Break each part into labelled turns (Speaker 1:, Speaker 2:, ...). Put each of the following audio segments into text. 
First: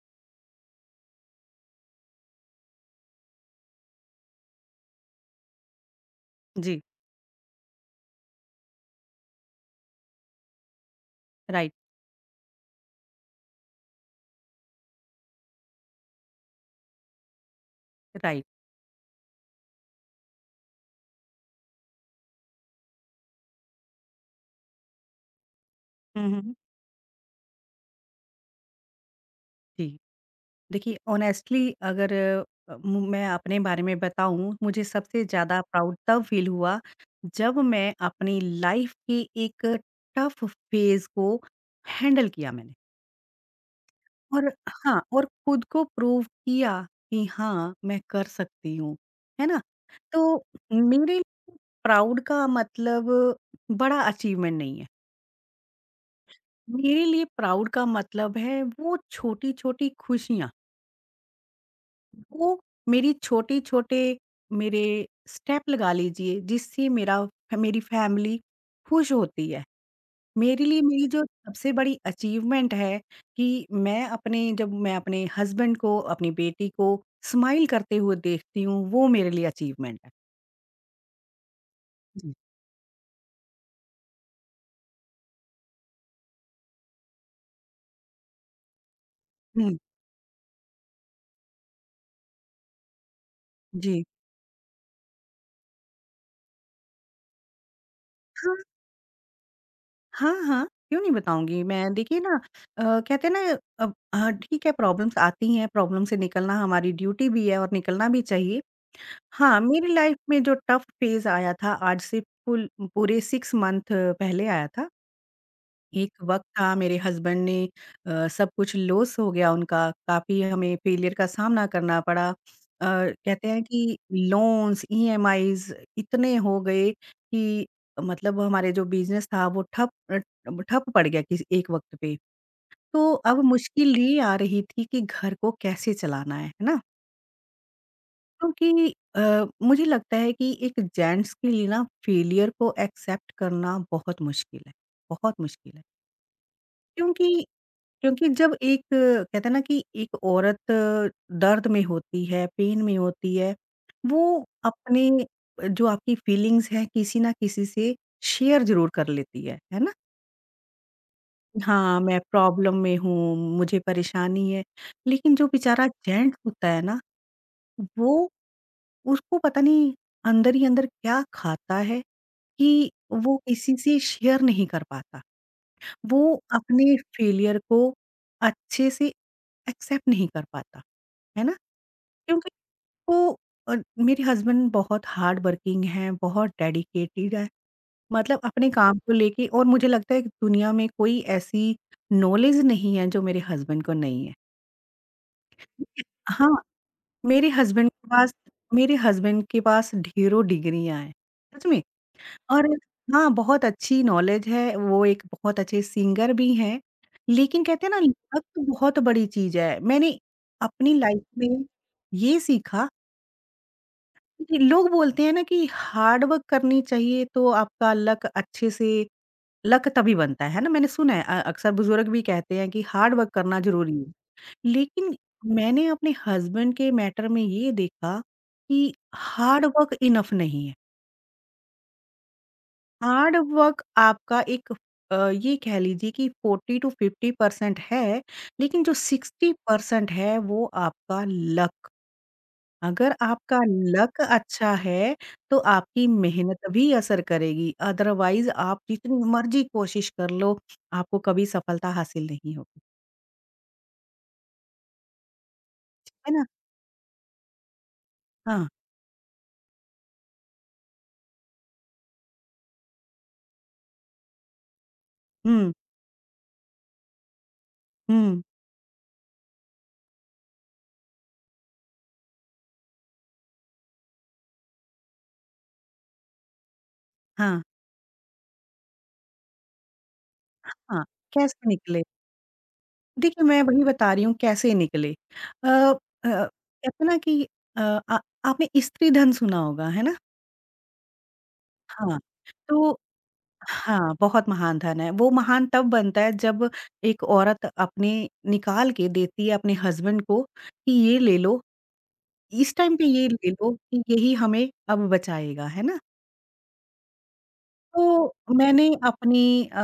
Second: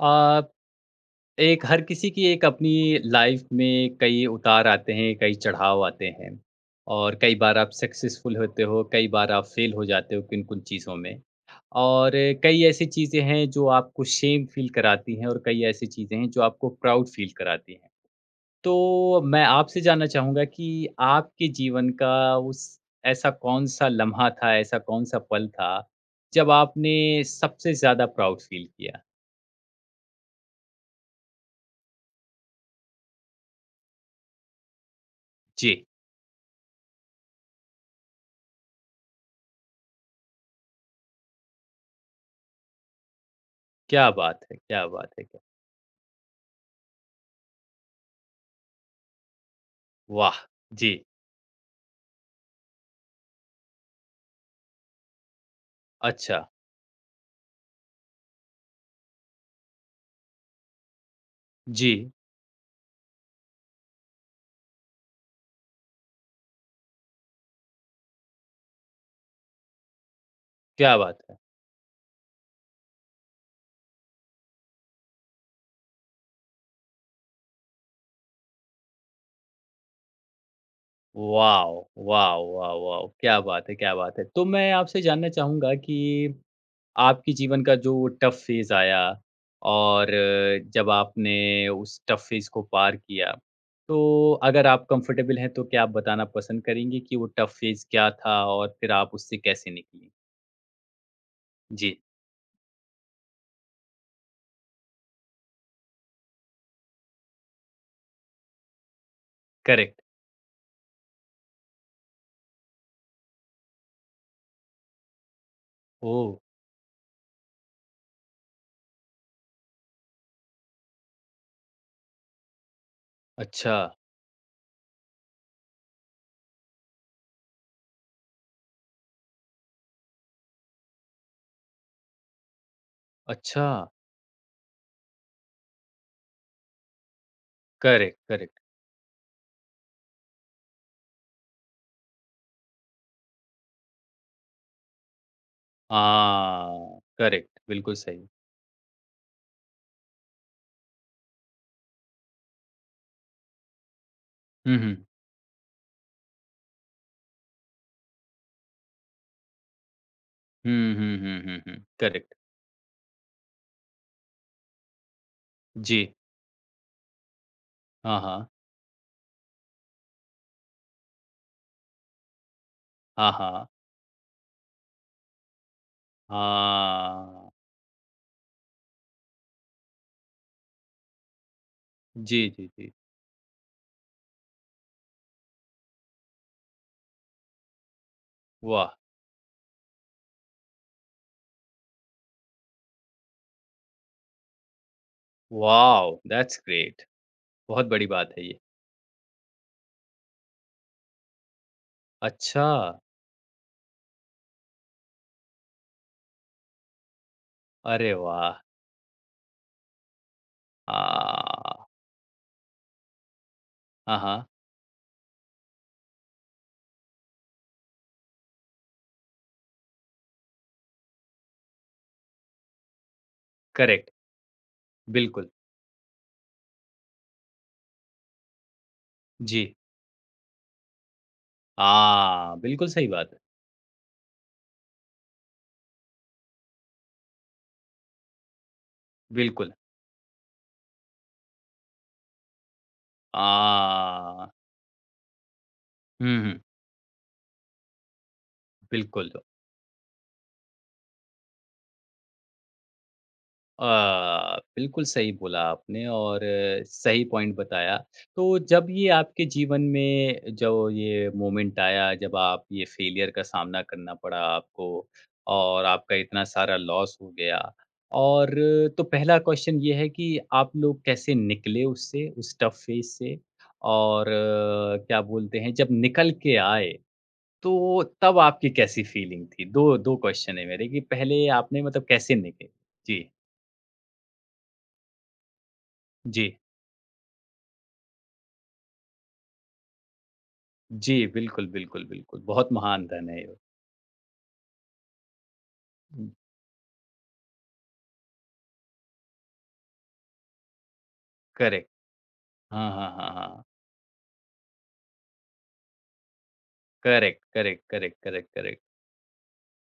Speaker 1: अ, एक हर किसी की एक अपनी लाइफ में कई उतार आते हैं, कई चढ़ाव आते हैं
Speaker 2: जी,
Speaker 1: और कई बार आप सक्सेसफुल होते हो, कई बार आप फेल हो जाते हो किन-किन चीज़ों में
Speaker 2: राइट,
Speaker 1: और कई ऐसी चीज़ें हैं जो आपको शेम फील कराती हैं और कई ऐसी चीज़ें हैं जो आपको प्राउड फील कराती हैं।
Speaker 2: राइट।
Speaker 1: तो मैं आपसे जानना चाहूँगा कि आपके जीवन का उस ऐसा कौन-सा लम्हा था, ऐसा कौन-सा पल था,
Speaker 2: हुँ, हुँ,
Speaker 1: जब
Speaker 2: हुँ।
Speaker 1: आपने सबसे ज़्यादा प्राउड फील किया?
Speaker 2: जी। देखिए ऑनेस्टली अगर अ, मु मैं अपने बारे में बताऊँ, मुझे सबसे ज़्यादा
Speaker 1: जी,
Speaker 2: प्राउड तब फ़ील हुआ जब मैं अपनी लाइफ़ की एक टफ़ फ़ेज़ को हैंडल किया मैंने
Speaker 1: क्या बात
Speaker 2: और
Speaker 1: है! क्या
Speaker 2: हाँ,
Speaker 1: बात
Speaker 2: और
Speaker 1: है!
Speaker 2: खुद को प्रूव किया कि हाँ, मैं कर सकती हूँ, है ना?
Speaker 1: वाह!
Speaker 2: तो मेरे
Speaker 1: जी,
Speaker 2: लिए प्राउड का मतलब बड़ा अचीवमेंट नहीं है।
Speaker 1: अच्छा,
Speaker 2: मेरे लिए प्राउड का मतलब है वो छोटी-छोटी खुशियाँ,
Speaker 1: जी,
Speaker 2: वो मेरी छोटे-छोटे मेरे स्टेप लगा लीजिए जिससे मेरा मेरी फैमिली खुश होती है। मेरे लिए
Speaker 1: क्या
Speaker 2: मेरी
Speaker 1: बात
Speaker 2: जो
Speaker 1: है!
Speaker 2: सबसे बड़ी अचीवमेंट है कि मैं अपने जब मैं अपने हस्बैंड को, अपनी बेटी को स्माइल करते हुए देखती हूँ, वो मेरे लिए अचीवमेंट है।
Speaker 1: वॉव!
Speaker 2: जी।
Speaker 1: वॉव! वॉव! वॉव! क्या बात है, क्या बात है! तो मैं आपसे जानना चाहूँगा कि आपके जीवन का जो टफ़ फ़ेज़ आया
Speaker 2: हुँ,
Speaker 1: और जब आपने उस टफ़ फ़ेज़ को पार किया,
Speaker 2: जी।
Speaker 1: तो अगर आप कंफ़र्टेबल हैं, तो क्या आप बताना पसंद करेंगी कि वो टफ़ फ़ेज़ क्या था और फिर आप उससे कैसे निकलीं?
Speaker 2: हाँ, हाँ, क्यों नहीं बताऊँगी मैं।
Speaker 1: जी,
Speaker 2: देखिए ना अ, कहते हैं ना अब हाँ, ठीक है प्रॉब्लम्स आती हैं, प्रॉब्लम से निकलना हमारी ड्यूटी भी है और निकलना भी चाहिए। हाँ, मेरी
Speaker 1: करेक्ट।
Speaker 2: लाइफ में जो टफ फेज़ आया था आज से फुल पूरे 6 मंथ पहले आया था। एक
Speaker 1: ओह!
Speaker 2: वक़्त था मेरे हस्बैंड ने सब कुछ लॉस हो गया उनका, काफ़ी हमें फेलियर का सामना करना पड़ा। कहते हैं
Speaker 1: अच्छा,
Speaker 2: कि लोन्स, ईएमआईज़ इतने हो गए कि मतलब हमारे जो बिज़नेस था वो ठप पड़ गया किस एक वक़्त पे। तो अब
Speaker 1: अच्छा,
Speaker 2: मुश्किल ये आ रही थी कि घर को कैसे चलाना है ना?
Speaker 1: Correct, correct.
Speaker 2: क्योंकि मुझे लगता है कि एक जेंट्स के लिए ना फेलियर को एक्सेप्ट करना बहुत मुश्किल है, बहुत मुश्किल है।
Speaker 1: हाँ,
Speaker 2: क्योंकि
Speaker 1: करेक्ट, बिल्कुल सही।
Speaker 2: क्योंकि जब एक कहते हैं ना कि एक औरत दर्द में होती है, पेन में होती है, वो
Speaker 1: हुँ, हुँ।
Speaker 2: अपने जो आपकी फीलिंग्स हैं किसी ना किसी से शेयर ज़रूर कर लेती है ना?
Speaker 1: हुँ, हुँ, हुँ, हुँ, हुँ।
Speaker 2: हाँ, मैं
Speaker 1: करेक्ट।
Speaker 2: प्रॉब्लम में हूँ, मुझे परेशानी है। लेकिन जो बेचारा
Speaker 1: जी।
Speaker 2: जेंट्स होता है ना, वो
Speaker 1: हाँ, हाँ।
Speaker 2: उसको पता नहीं अंदर ही अंदर क्या खाता है कि
Speaker 1: हाँ,
Speaker 2: वो
Speaker 1: हाँ।
Speaker 2: किसी से शेयर नहीं कर पाता। वो अपने
Speaker 1: हाँ।
Speaker 2: फेलियर को अच्छे से एक्सेप्ट नहीं कर पाता, है ना?
Speaker 1: जी,
Speaker 2: क्योंकि
Speaker 1: जी, जी।
Speaker 2: वो अ, मेरे हस्बैंड बहुत हार्ड वर्किंग हैं, बहुत डेडिकेटेड हैं, मतलब अपने
Speaker 1: वाह!
Speaker 2: काम को लेके और मुझे लगता है कि दुनिया में कोई ऐसी नॉलेज नहीं है जो मेरे हस्बैंड को नहीं है। ठीक है?
Speaker 1: वॉव!
Speaker 2: हाँ,
Speaker 1: दैट्स ग्रेट।
Speaker 2: मेरे
Speaker 1: बहुत
Speaker 2: हस्बैंड
Speaker 1: बड़ी
Speaker 2: के पास
Speaker 1: बात है ये।
Speaker 2: मेरे हस्बैंड के पास ढेरों डिग्रियाँ हैं, सच में। और
Speaker 1: अच्छा!
Speaker 2: हाँ, बहुत अच्छी नॉलेज है, वो एक बहुत अच्छे सिंगर भी हैं, लेकिन कहते हैं ना
Speaker 1: अरे
Speaker 2: लत
Speaker 1: वाह!
Speaker 2: तो बहुत बड़ी चीज़ है। मैंने अपनी लाइफ में
Speaker 1: आ
Speaker 2: ये सीखा
Speaker 1: हाँ, हाँ।
Speaker 2: कि लोग बोलते हैं ना कि हार्ड वर्क करनी चाहिए तो आपका लक अच्छे से लक तभी बनता है ना? मैंने सुना है अक्सर बुज़ुर्ग भी कहते हैं कि हार्ड वर्क करना ज़रूरी है।
Speaker 1: करेक्ट।
Speaker 2: लेकिन
Speaker 1: बिल्कुल।
Speaker 2: मैंने अपने हस्बैंड के मैटर में ये देखा कि
Speaker 1: जी।
Speaker 2: हार्ड वर्क इनफ नहीं है।
Speaker 1: आ बिल्कुल सही बात
Speaker 2: हार्ड
Speaker 1: है।
Speaker 2: वर्क आपका एक ये कह लीजिए कि 40-50% है, लेकिन जो
Speaker 1: बिल्कुल।
Speaker 2: 60% है वो आपका लक। अगर आपका लक
Speaker 1: आ
Speaker 2: अच्छा है, तो आपकी
Speaker 1: हुँ, हुँ।
Speaker 2: मेहनत भी असर करेगी, अदरवाइज़ आप जितनी
Speaker 1: बिल्कुल।
Speaker 2: मर्ज़ी कोशिश कर लो, आपको कभी सफलता हासिल नहीं होगी,
Speaker 1: बिल्कुल सही बोला आपने
Speaker 2: है
Speaker 1: और
Speaker 2: ना?
Speaker 1: सही पॉइंट बताया। तो
Speaker 2: हाँ,
Speaker 1: जब ये आपके जीवन में जो ये मोमेंट आया, जब आप ये फेलियर का सामना करना पड़ा आपको
Speaker 2: हुँ,
Speaker 1: और आपका इतना सारा लॉस हो गया
Speaker 2: हुँ,
Speaker 1: और तो पहला क्वेश्चन ये है कि आप लोग कैसे निकले उससे, उस टफ फेज़ से? और क्या बोलते हैं, जब निकल के आए,
Speaker 2: हाँ,
Speaker 1: तो तब आपकी कैसी फीलिंग थी? 2 क्वेश्चन है मेरे कि
Speaker 2: हाँ,
Speaker 1: पहले
Speaker 2: कैसे
Speaker 1: आपने
Speaker 2: निकले?
Speaker 1: मतलब कैसे निकले? जी,
Speaker 2: देखिए, मैं वही बता रही हूँ कैसे निकले। अ अ,
Speaker 1: जी।
Speaker 2: कहते हैं ना कि अ, आ आपने स्त्री धन सुना होगा, है ना?
Speaker 1: जी, बिल्कुल, बिल्कुल,
Speaker 2: हाँ,
Speaker 1: बिल्कुल, बहुत
Speaker 2: तो
Speaker 1: महान धन है ये।
Speaker 2: हाँ, बहुत महान धन है। वो महान तब बनता
Speaker 1: हुँ,
Speaker 2: है जब एक औरत अपने निकाल के देती है अपने हस्बैंड को कि ये ले लो,
Speaker 1: करेक्ट।
Speaker 2: इस
Speaker 1: हाँ,
Speaker 2: टाइम पे
Speaker 1: हाँ,
Speaker 2: ये
Speaker 1: हाँ,
Speaker 2: ले
Speaker 1: हाँ।
Speaker 2: लो कि यही हमें अब बचाएगा, है ना?
Speaker 1: करेक्ट, करेक्ट, करेक्ट, करेक्ट,
Speaker 2: तो
Speaker 1: करेक्ट।
Speaker 2: मैंने अपनी अ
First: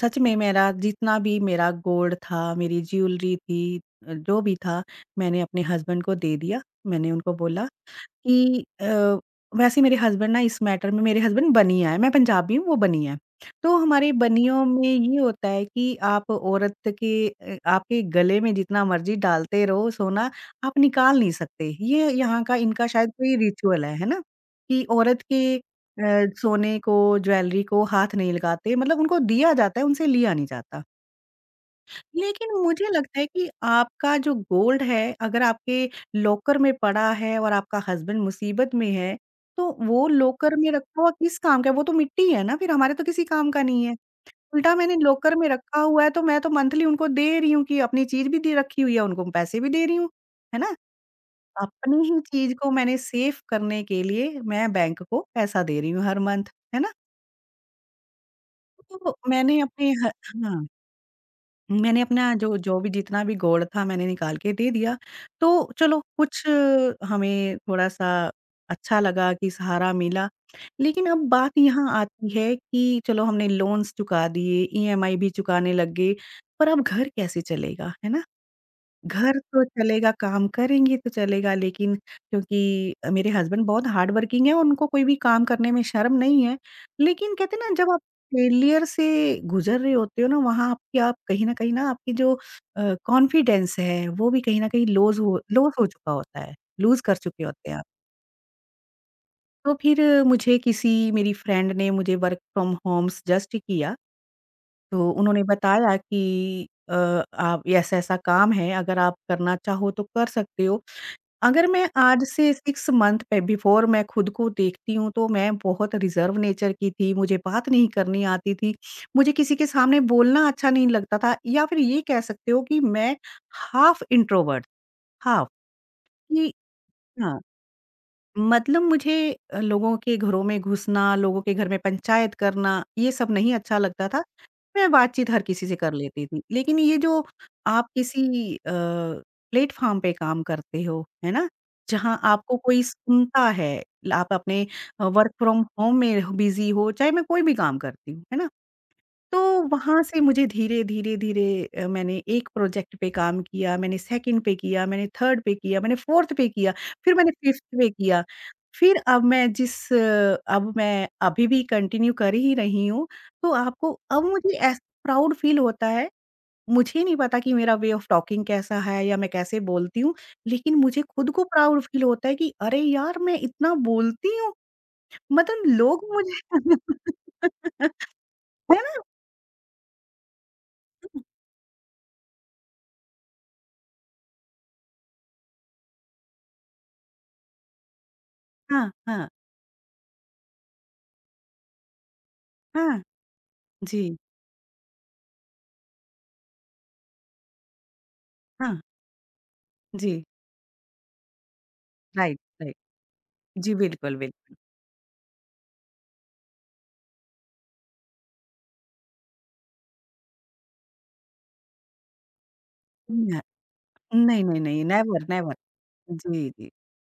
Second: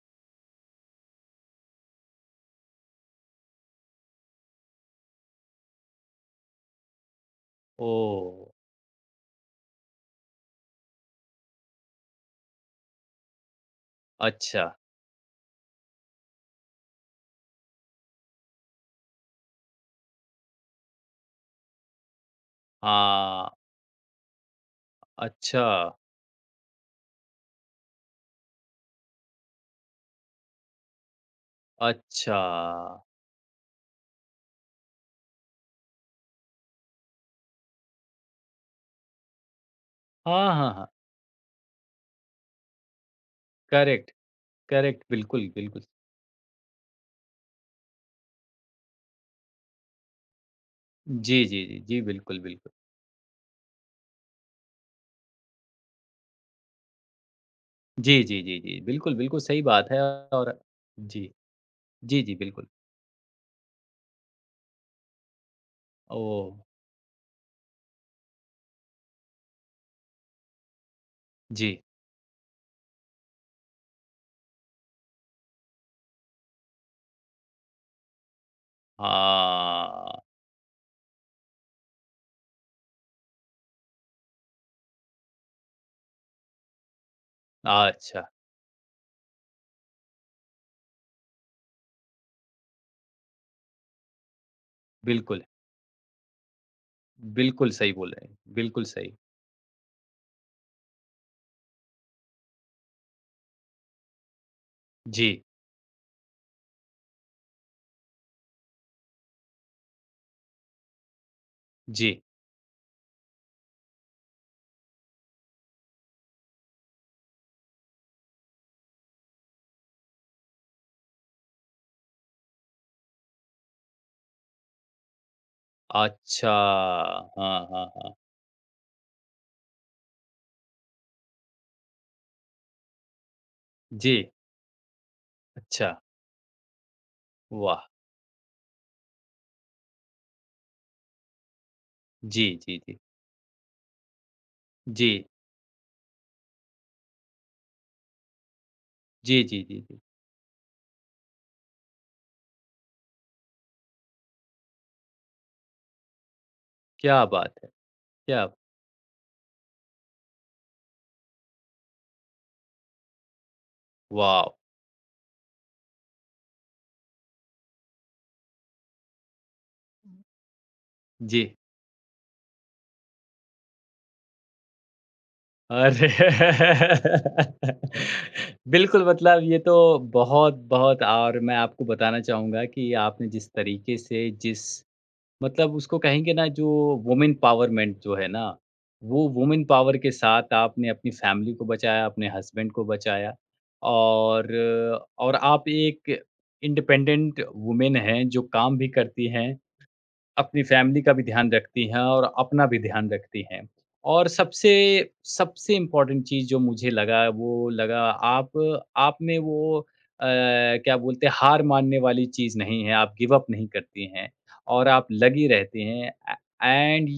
Speaker 2: सच में मेरा जितना भी मेरा गोल्ड था, मेरी ज्वेलरी थी, जो भी था मैंने अपने हस्बैंड को दे दिया। मैंने उनको बोला
Speaker 1: ओह!
Speaker 2: कि वैसे मेरे हस्बैंड ना इस मैटर में मेरे हस्बैंड बनिया है, मैं पंजाबी हूँ, वो बनिया है। तो हमारे बनियों
Speaker 1: अच्छा,
Speaker 2: में ये होता है कि आप औरत के आपके गले में जितना मर्ज़ी डालते रहो सोना, आप निकाल नहीं सकते। ये यहाँ का इनका शायद कोई
Speaker 1: हाँ,
Speaker 2: रिचुअल है ना? कि औरत के
Speaker 1: अच्छा,
Speaker 2: अ, सोने को, ज्वेलरी को हाथ नहीं लगाते मतलब उनको दिया जाता है, उनसे लिया नहीं जाता।
Speaker 1: अच्छा।
Speaker 2: लेकिन मुझे लगता है कि आपका जो गोल्ड है, अगर आपके लॉकर में पड़ा है और आपका हस्बैंड मुसीबत में है, तो वो
Speaker 1: हाँ,
Speaker 2: लॉकर में
Speaker 1: हाँ, हाँ,
Speaker 2: रखा हुआ किस काम का है? वो तो मिट्टी है ना फिर, हमारे तो किसी काम का नहीं है।
Speaker 1: करेक्ट,
Speaker 2: उल्टा मैंने
Speaker 1: करेक्ट,
Speaker 2: लॉकर में
Speaker 1: बिल्कुल,
Speaker 2: रखा
Speaker 1: बिल्कुल।
Speaker 2: हुआ है, तो मैं तो मंथली उनको दे रही हूँ कि अपनी चीज़ भी दे रखी हुई है, उनको मैं पैसे भी दे रही हूँ, है ना?
Speaker 1: जी, जी, जी,
Speaker 2: अपनी
Speaker 1: जी,
Speaker 2: ही
Speaker 1: बिल्कुल,
Speaker 2: चीज़ को
Speaker 1: बिल्कुल।
Speaker 2: मैंने सेफ करने के लिए मैं बैंक को पैसा दे रही हूँ हर मंथ, है ना?
Speaker 1: जी, जी, जी, जी,
Speaker 2: तो
Speaker 1: बिल्कुल, बिल्कुल
Speaker 2: मैंने
Speaker 1: सही बात
Speaker 2: अपने
Speaker 1: है
Speaker 2: ह
Speaker 1: और
Speaker 2: हाँ।
Speaker 1: जी,
Speaker 2: मैंने
Speaker 1: जी,
Speaker 2: अपना
Speaker 1: जी,
Speaker 2: जो
Speaker 1: बिल्कुल।
Speaker 2: जो भी जितना भी गोल्ड था मैंने निकाल के दे दिया। तो चलो कुछ
Speaker 1: ओह!
Speaker 2: हमें थोड़ा-सा अच्छा लगा कि सहारा मिला। लेकिन अब बात
Speaker 1: जी,
Speaker 2: यहाँ आती है कि चलो हमने लोन्स चुका दिए, ईएमआई भी चुकाने लग गए, पर अब घर कैसे चलेगा, है ना? घर तो चलेगा,
Speaker 1: हाँ,
Speaker 2: काम करेंगी तो चलेगा लेकिन क्योंकि मेरे हस्बैंड बहुत हार्ड वर्किंग है, उनको कोई भी काम करने में शर्म नहीं है। लेकिन कहते हैं ना जब आप
Speaker 1: अच्छा,
Speaker 2: फेलियर से गुज़र रहे होते हो ना वहाँ आपकी आप कहीं न कहीं ना आपकी जो कॉन्फिडेंस है वो भी कहीं न कहीं लूज़ हो
Speaker 1: बिल्कुल,
Speaker 2: लूज़ हो चुका होता है, लूज़ कर चुके होते
Speaker 1: बिल्कुल
Speaker 2: हैं आप।
Speaker 1: सही बोल रहे हैं, बिल्कुल सही।
Speaker 2: तो फिर मुझे किसी मेरी फ्रेंड ने मुझे वर्क फ्रॉम होम सजेस्ट किया, तो उन्होंने
Speaker 1: जी,
Speaker 2: बताया कि आप ऐसा-ऐसा काम है अगर आप करना चाहो तो कर सकते हो। अगर मैं
Speaker 1: जी।
Speaker 2: आज से 6 मंथ पे बिफ़ोर मैं खुद को देखती हूँ, तो मैं बहुत रिज़र्व नेचर की थी, मुझे बात नहीं करनी आती थी, मुझे किसी के सामने बोलना अच्छा नहीं लगता था या फिर ये कह सकते हो कि मैं हाफ़ इंट्रोवर्ट, हाफ़
Speaker 1: अच्छा,
Speaker 2: कि हाँ,
Speaker 1: हाँ, हाँ, हाँ।
Speaker 2: मतलब मुझे लोगों के घरों में घुसना, लोगों के घर में पंचायत करना, ये सब नहीं अच्छा लगता
Speaker 1: जी,
Speaker 2: था। मैं बातचीत हर किसी से
Speaker 1: अच्छा,
Speaker 2: कर लेती थी। लेकिन ये जो
Speaker 1: वाह!
Speaker 2: आप प्लेटफ़ॉर्म पे काम करते हो, है ना? जहाँ
Speaker 1: जी,
Speaker 2: आपको
Speaker 1: जी,
Speaker 2: कोई
Speaker 1: जी।
Speaker 2: सुनता है, ल आप अपने
Speaker 1: जी,
Speaker 2: वर्क फ्रॉम होम में बिज़ी हो, चाहे मैं कोई भी काम करती हूँ, है ना? तो
Speaker 1: जी, जी, जी, जी।
Speaker 2: वहाँ से मुझे धीरे, धीरे, धीरे, मैंने एक प्रोजेक्ट पे काम किया, मैंने सेकंड पे किया, मैंने थर्ड पे किया, मैंने फोर्थ पे किया, फिर
Speaker 1: क्या
Speaker 2: मैंने
Speaker 1: बात
Speaker 2: फिफ्थ
Speaker 1: है!
Speaker 2: पे किया।
Speaker 1: क्या
Speaker 2: फिर अब मैं अभी भी कंटिन्यू कर ही रही हूँ, तो आपको अब
Speaker 1: वॉव!
Speaker 2: मुझे ऐसा प्राउड फील होता है, मुझे नहीं पता कि मेरा वे ऑफ टॉकिंग कैसा है या मैं कैसे बोलती हूँ, लेकिन मुझे खुद को
Speaker 1: जी।
Speaker 2: प्राउड फील होता है कि अरे यार! मैं इतना बोलती हूँ, मतलब लोग
Speaker 1: अरे!
Speaker 2: मुझे है ना?
Speaker 1: बिल्कुल, मतलब ये तो बहुत-बहुत और मैं आपको बताना चाहूँगा कि आपने जिस तरीके से जिस मतलब उसको कहेंगे ना जो वुमेन पावरमेंट जो है ना,
Speaker 2: हाँ, हाँ।
Speaker 1: वो वुमेन पावर के साथ आपने अपनी फैमिली को बचाया, अपने हस्बैंड को
Speaker 2: हाँ,
Speaker 1: बचाया
Speaker 2: जी,
Speaker 1: और और आप एक इंडिपेंडेंट वुमेन हैं, जो
Speaker 2: हाँ,
Speaker 1: काम भी करती हैं
Speaker 2: जी,
Speaker 1: अपनी फैमिली का भी ध्यान रखती हैं और
Speaker 2: राइट,
Speaker 1: अपना
Speaker 2: राइट।
Speaker 1: भी ध्यान रखती हैं।
Speaker 2: जी, बिल्कुल,
Speaker 1: और
Speaker 2: बिल्कुल।
Speaker 1: सबसे सबसे इम्पोर्टेंट चीज़ जो मुझे लगा वो लगा आप आप में वो अ, क्या बोलते हैं हार मानने वाली चीज़ नहीं है, आप गिव
Speaker 2: न
Speaker 1: अप नहीं करती हैं
Speaker 2: नहीं, नहीं, नहीं,
Speaker 1: और आप
Speaker 2: नेवर,
Speaker 1: लगी
Speaker 2: नेवर।
Speaker 1: रहती हैं
Speaker 2: जी,
Speaker 1: ए
Speaker 2: जी।
Speaker 1: And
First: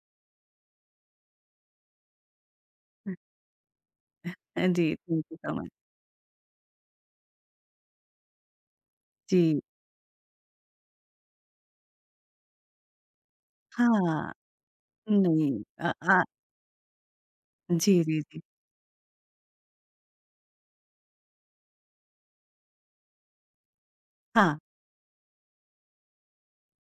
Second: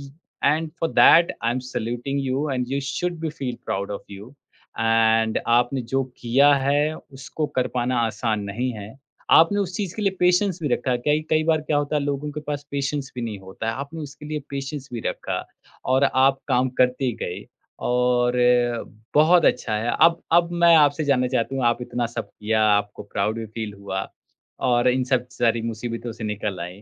Speaker 1: and for that I am saluting you and you should be feel proud of you
Speaker 2: जी, thank you
Speaker 1: and
Speaker 2: so much.
Speaker 1: आपने जो किया है उसको कर पाना आसान नहीं है। आपने
Speaker 2: जी,
Speaker 1: उस चीज़ के लिए पेशेंस भी रखा। कई कई बार क्या होता है लोगों के पास पेशेंस भी नहीं होता है। आपने उसके
Speaker 2: हाँ,
Speaker 1: लिए पेशेंस भी रखा
Speaker 2: नहीं अ,
Speaker 1: और
Speaker 2: आ
Speaker 1: आप काम करते गए
Speaker 2: जी, जी,
Speaker 1: और
Speaker 2: जी।
Speaker 1: बहुत अच्छा है। अब मैं आपसे जानना चाहता हूँ आप इतना सब किया, आपको प्राउड भी फ़ील हुआ
Speaker 2: हाँ,
Speaker 1: और इन सब सारी मुसीबतों से निकल आए।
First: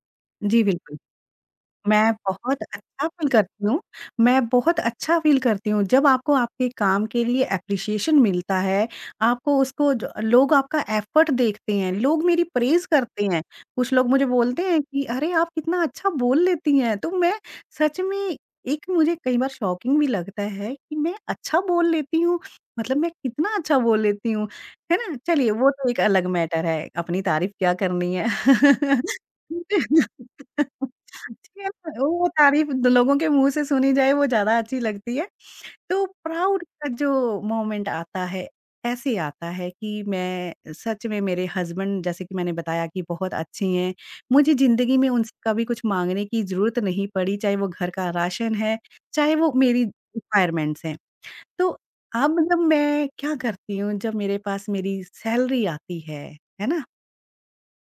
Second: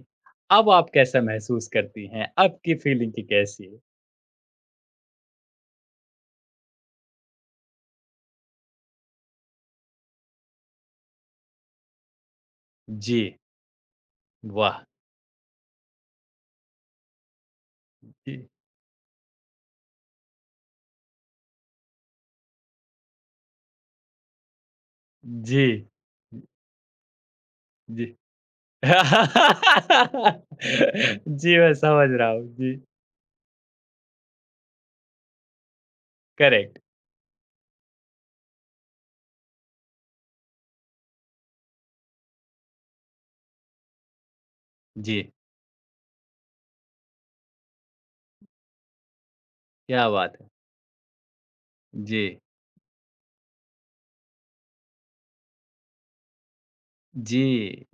Speaker 2: जी,
Speaker 1: अब आप
Speaker 2: बिल्कुल।
Speaker 1: कैसा महसूस करती
Speaker 2: मैं
Speaker 1: हैं? अब
Speaker 2: बहुत
Speaker 1: की
Speaker 2: अच्छा
Speaker 1: फ़ीलिंग की
Speaker 2: फ़ील करती
Speaker 1: कैसी है?
Speaker 2: हूँ, मैं बहुत अच्छा फ़ील करती हूँ। जब आपको आपके काम के लिए एप्रिशिएशन मिलता है, आपको उसको ज लोग आपका एफ़र्ट देखते हैं, लोग मेरी प्रेज़
Speaker 1: जी,
Speaker 2: करते हैं। कुछ लोग मुझे बोलते
Speaker 1: वाह!
Speaker 2: हैं कि अरे! आप कितना अच्छा बोल लेती हैं। तो मैं सच में
Speaker 1: जी,
Speaker 2: एक मुझे कई बार शॉकिंग भी लगता है कि मैं अच्छा बोल लेती हूँ, मतलब मैं कितना अच्छा बोल लेती हूँ, है ना? चलिए
Speaker 1: जी,
Speaker 2: वो तो एक अलग मैटर है, अपनी तारीफ़ क्या
Speaker 1: जी।
Speaker 2: करनी है।
Speaker 1: जी,
Speaker 2: अच्छी है
Speaker 1: मैं
Speaker 2: ना,
Speaker 1: समझ
Speaker 2: वो
Speaker 1: रहा हूँ।
Speaker 2: तारीफ़
Speaker 1: जी।
Speaker 2: द लोगों के मुँह से सुनी जाए वो ज़्यादा अच्छी लगती है। तो प्राउड
Speaker 1: करेक्ट,
Speaker 2: का जो मोमेंट आता है, ऐसे आता है कि मैं सच में मेरे हस्बैंड जैसे कि मैंने बताया कि बहुत अच्छे हैं। मुझे ज़िंदगी में
Speaker 1: जी,
Speaker 2: उनसे कभी कुछ माँगने की ज़रूरत नहीं पड़ी, चाहे वो घर का राशन है, चाहे वो मेरी
Speaker 1: क्या बात है!
Speaker 2: रिक्वायरमेंट्स हैं। तो
Speaker 1: जी,
Speaker 2: अब जब मैं क्या करती हूँ, जब मेरे पास मेरी सैलरी आती है ना?
Speaker 1: जी,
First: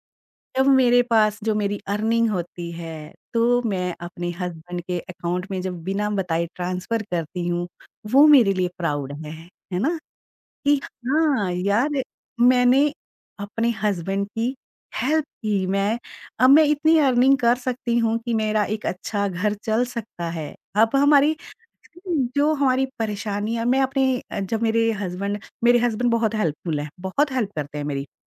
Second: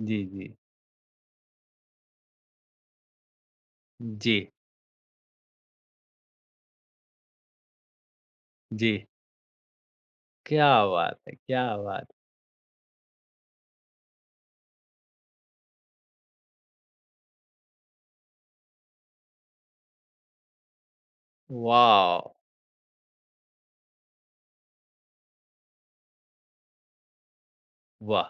Speaker 1: जी, जी,
Speaker 2: जब मेरे पास जो मेरी अर्निंग होती है, तो मैं अपने
Speaker 1: जी,
Speaker 2: हस्बैंड के अकाउंट में जब बिना बताए ट्रांसफ़र करती हूँ, वो मेरे लिए
Speaker 1: जी,
Speaker 2: प्राउड है ना?
Speaker 1: क्या
Speaker 2: कि
Speaker 1: बात है!
Speaker 2: हाँ,
Speaker 1: क्या
Speaker 2: यार
Speaker 1: बात!
Speaker 2: मैंने अपने हस्बैंड की हेल्प की, मैं अब मैं इतनी अर्निंग कर सकती हूँ कि मेरा एक अच्छा घर चल सकता है। अब हमारी
Speaker 1: वॉव!
Speaker 2: जो हमारी परेशानियाँ मैं अपने अ, जब मेरे हस्बैंड बहुत हेल्पफुल हैं, बहुत हेल्प करते हैं मेरी।
Speaker 1: वाह!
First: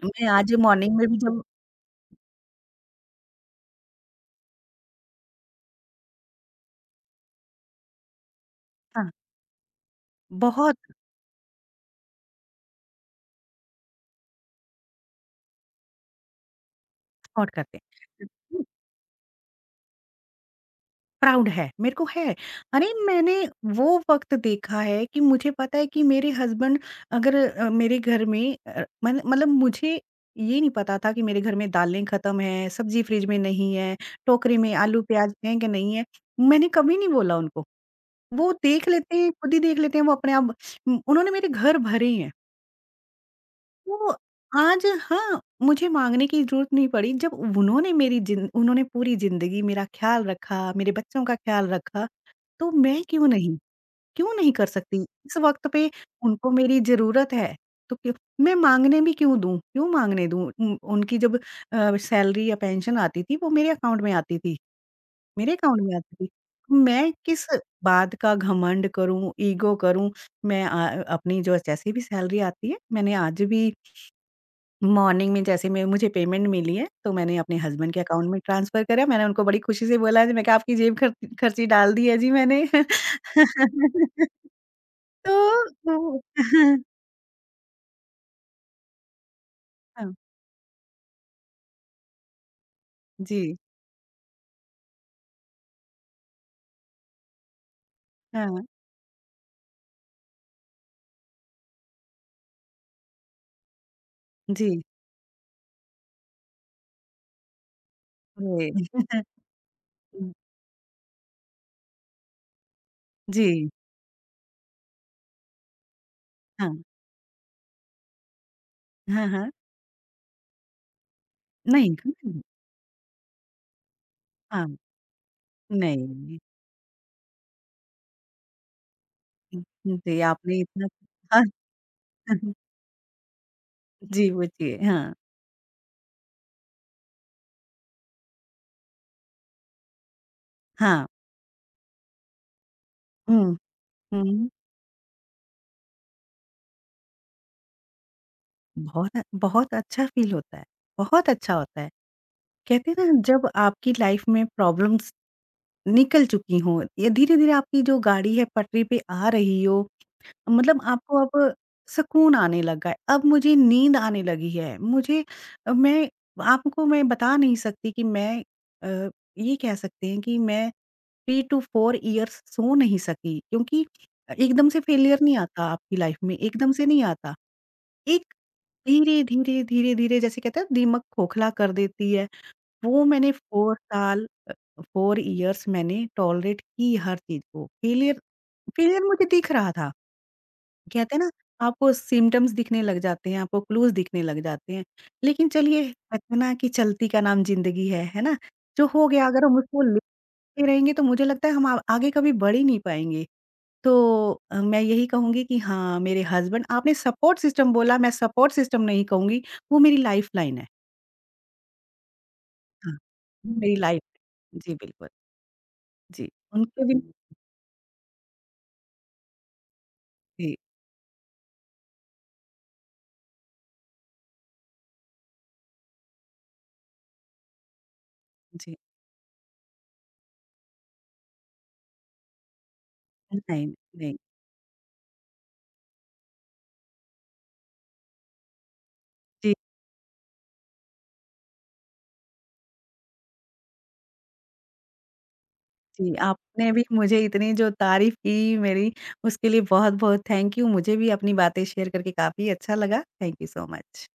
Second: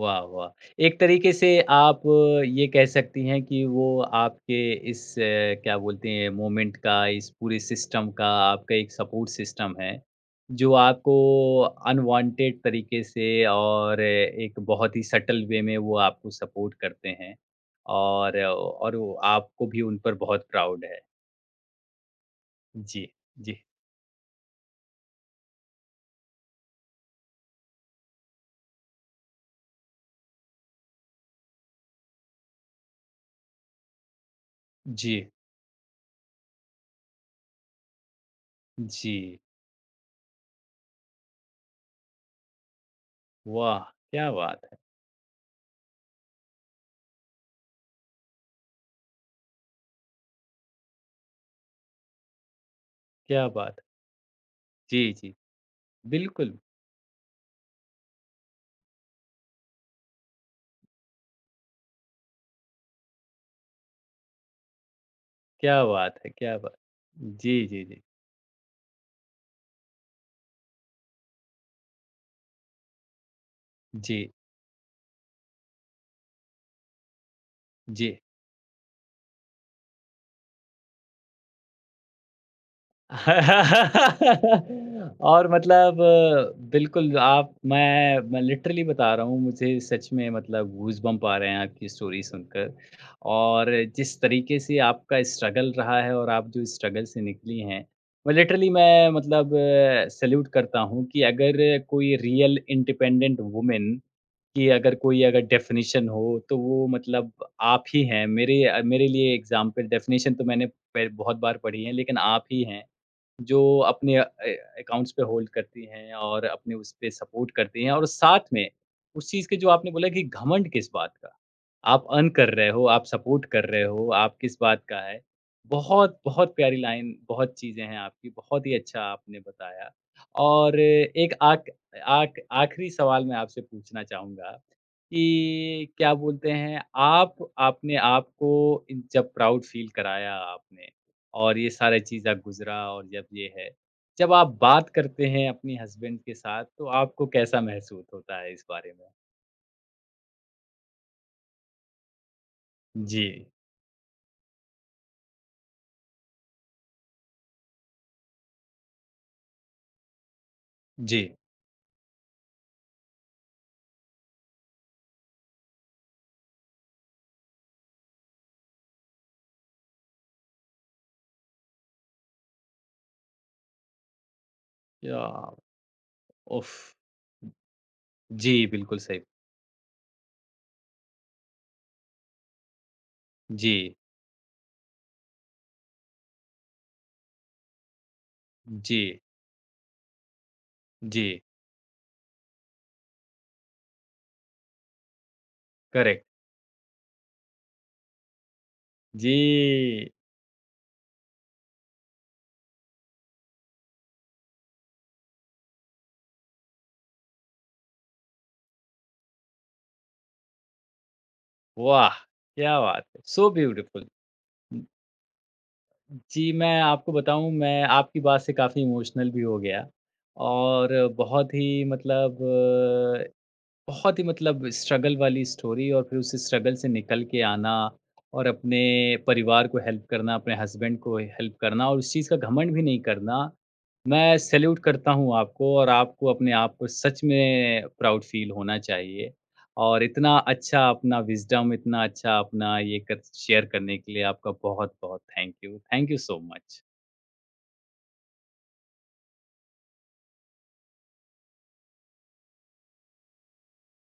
Speaker 1: वाह,
Speaker 2: मैं
Speaker 1: वाह!
Speaker 2: आज मॉर्निंग
Speaker 1: एक
Speaker 2: में भी
Speaker 1: तरीके
Speaker 2: जब
Speaker 1: से आप ये कह सकती हैं कि वो आपके इस क्या बोलते हैं मोमेंट का, इस पूरे सिस्टम का आपका एक
Speaker 2: हाँ,
Speaker 1: सपोर्ट सिस्टम है, जो
Speaker 2: बहुत
Speaker 1: आपको अनवांटेड तरीके से और एक बहुत ही सटल वे में वो आपको सपोर्ट करते हैं
Speaker 2: सपोर्ट करते
Speaker 1: और
Speaker 2: हैं।
Speaker 1: और वो आपको भी उन पर बहुत प्राउड है।
Speaker 2: प्राउड है मेरे को है, अरे
Speaker 1: जी,
Speaker 2: मैंने
Speaker 1: जी,
Speaker 2: वो वक्त देखा है कि मुझे पता है कि मेरे हस्बैंड अगर अ, मेरे घर में मतलब मुझे ये नहीं पता था कि मेरे घर में दालें खत्म है, सब्जी फ्रिज में नहीं है, टोकरी में आलू
Speaker 1: जी,
Speaker 2: प्याज हैं कि नहीं है, मैंने कभी नहीं बोला उनको। वो देख
Speaker 1: जी।
Speaker 2: लेते हैं, खुद ही देख लेते हैं वो अपने आप। उन्होंने मेरे घर भरे हैं।
Speaker 1: वाह!
Speaker 2: तो
Speaker 1: क्या बात है,
Speaker 2: आज हाँ, मुझे माँगने की ज़रूरत नहीं पड़ी, जब उन्होंने मेरी जिन उन्होंने पूरी ज़िंदगी मेरा ख़्याल रखा, मेरे बच्चों का ख़्याल रखा, तो मैं क्यों
Speaker 1: क्या
Speaker 2: नहीं?
Speaker 1: बात है।
Speaker 2: क्यों नहीं कर सकती?
Speaker 1: जी, जी,
Speaker 2: इस वक़्त पे उनको
Speaker 1: बिल्कुल।
Speaker 2: मेरी ज़रूरत है, तो क्यों मैं माँगने भी क्यों दूँ? क्यों माँगने दूँ? उनकी जब सैलरी या पेंशन आती थी, वो मेरे अकाउंट में आती थी, मेरे अकाउंट
Speaker 1: क्या
Speaker 2: में
Speaker 1: बात
Speaker 2: आती थी।
Speaker 1: है! क्या बात
Speaker 2: मैं किस
Speaker 1: जी, जी, जी।
Speaker 2: बात का घमंड करूँ, ईगो करूँ? मैं अपनी जो जैसे भी सैलरी आती है, मैंने आज भी
Speaker 1: जी,
Speaker 2: मॉर्निंग में जैसे मैं मुझे पेमेंट मिली है, तो मैंने अपने हस्बैंड के
Speaker 1: जी।
Speaker 2: अकाउंट में ट्रांसफ़र करा। मैंने उनको बड़ी खुशी से बोला जी, मैं कहा आपकी जेब खर्च खर्ची डाल दी है जी मैंने।
Speaker 1: और
Speaker 2: तो
Speaker 1: मतलब
Speaker 2: तो
Speaker 1: बिल्कुल आप मैं लिटरली बता रहा हूँ, मुझे सच
Speaker 2: हाँ,
Speaker 1: में मतलब गूज़बम्प आ रहे हैं आपकी स्टोरी सुनकर।
Speaker 2: जी,
Speaker 1: और जिस तरीके से आपका स्ट्रगल रहा है और आप जो स्ट्रगल से निकली हैं, मैं
Speaker 2: हाँ,
Speaker 1: लिटरली मैं मतलब सैल्यूट करता हूँ कि अगर कोई रियल इंडिपेंडेंट वुमन कि
Speaker 2: जी,
Speaker 1: अगर कोई अगर डेफ़िनेशन हो, तो वो मतलब आप ही हैं। मेरे
Speaker 2: अरे!
Speaker 1: मेरे लिए एग्ज़ाम्पल डेफ़िनेशन तो मैंने पह बहुत बार पढ़ी है, लेकिन आप ही हैं,
Speaker 2: जी,
Speaker 1: जो अपने अकाउंट्स पे होल्ड करती हैं और
Speaker 2: हाँ,
Speaker 1: अपने उस पे सपोर्ट करती हैं और साथ में
Speaker 2: हाँ,
Speaker 1: उस चीज़
Speaker 2: हाँ।
Speaker 1: के जो आपने बोला कि घमंड किस बात का?
Speaker 2: नहीं,
Speaker 1: आप अर्न
Speaker 2: नहीं,
Speaker 1: कर रहे हो, आप सपोर्ट कर रहे हो, आप किस
Speaker 2: हाँ,
Speaker 1: बात का है।
Speaker 2: नहीं,
Speaker 1: बहुत-बहुत प्यारी लाइन, बहुत चीज़ें हैं आपकी, बहुत ही अच्छा आपने बताया।
Speaker 2: जी आपने
Speaker 1: और
Speaker 2: इतना
Speaker 1: एक
Speaker 2: हाँ,
Speaker 1: आख आख आखिरी सवाल मैं आपसे पूछना
Speaker 2: जी
Speaker 1: चाहूँगा
Speaker 2: पूछिए, हाँ,
Speaker 1: कि क्या बोलते हैं, आप आपने आपको इन जब प्राउड फ़ील कराया आपने
Speaker 2: हाँ,
Speaker 1: और ये सारी चीज़ें गुज़रा और जब ये
Speaker 2: हुँ,
Speaker 1: है, जब
Speaker 2: हुँ।
Speaker 1: आप बात करते हैं अपनी हस्बैंड के साथ, तो आपको कैसा महसूस होता है इस बारे में?
Speaker 2: बहुत बहुत अच्छा फ़ील होता है, बहुत अच्छा होता है। कहते हैं ना
Speaker 1: जी।
Speaker 2: जब आपकी लाइफ में प्रॉब्लम्स निकल चुकी हों या धीरे-धीरे आपकी जो गाड़ी है पटरी पे आ रही हो, मतलब
Speaker 1: जी,
Speaker 2: आपको अब सुकून आने लगा है, अब मुझे नींद आने लगी है, मुझे अ, मैं आपको मैं बता नहीं सकती कि अ, ये कह सकते हैं कि मैं 3 टू 4 इयर्स सो नहीं सकी क्योंकि एकदम से फेलियर
Speaker 1: या
Speaker 2: नहीं आता आपकी लाइफ में, एकदम से
Speaker 1: उफ़!
Speaker 2: नहीं आता। एक
Speaker 1: जी, बिल्कुल सही।
Speaker 2: धीरे-धीरे, धीरे-धीरे जैसे कहते हैं दिमक खोखला कर देती है, वो मैंने 4
Speaker 1: जी,
Speaker 2: साल 4 इयर्स मैंने टॉलरेट की हर चीज़ को। फेलियर
Speaker 1: जी,
Speaker 2: फेलियर मुझे दिख रहा था। कहते हैं ना
Speaker 1: जी,
Speaker 2: आपको सिम्पटम्स दिखने लग जाते हैं, आपको क्लूज़ दिखने लग जाते हैं। लेकिन चलिए
Speaker 1: करेक्ट।
Speaker 2: कहते हैं ना कि चलती का नाम ज़िंदगी है ना? जो हो गया
Speaker 1: जी,
Speaker 2: अगर हम उसको लेते रहेंगे तो मुझे लगता है हम आ आगे कभी बढ़ ही नहीं पाएँगे। तो मैं यही कहूँगी कि हाँ, मेरे हस्बैंड आपने सपोर्ट सिस्टम बोला, मैं सपोर्ट सिस्टम नहीं कहूँगी, वो मेरी लाइफ़लाइन है।
Speaker 1: वाह! क्या
Speaker 2: हाँ,
Speaker 1: बात है, सो
Speaker 2: वो मेरी लाइफ़
Speaker 1: ब्यूटीफुल।
Speaker 2: जी, बिल्कुल। जी,
Speaker 1: जी, मैं
Speaker 2: उनके बिन
Speaker 1: आपको बताऊँ मैं आपकी बात से काफ़ी इमोशनल भी हो गया
Speaker 2: जी,
Speaker 1: और बहुत ही मतलब स्ट्रगल वाली स्टोरी और फिर उस स्ट्रगल से निकल के आना और
Speaker 2: जी।
Speaker 1: अपने परिवार को हेल्प करना, अपने हस्बैंड को हेल्प करना और उस चीज़ का घमंड भी नहीं करना।
Speaker 2: नहीं, नहीं।
Speaker 1: मैं सैल्यूट करता हूँ आपको और आपको अपने आप को सच में प्राउड फ़ील होना चाहिए।
Speaker 2: जी,
Speaker 1: और इतना अच्छा अपना विज़डम, इतना अच्छा अपना ये कर शेयर करने के लिए आपका बहुत-बहुत थैंक यू। थैंक
Speaker 2: जी,
Speaker 1: यू सो
Speaker 2: आपने
Speaker 1: मच।
Speaker 2: भी मुझे इतनी जो तारीफ़ की मेरी, उसके लिए बहुत-बहुत थैंक यू। मुझे भी अपनी बातें शेयर करके काफ़ी अच्छा लगा। Thank you so much.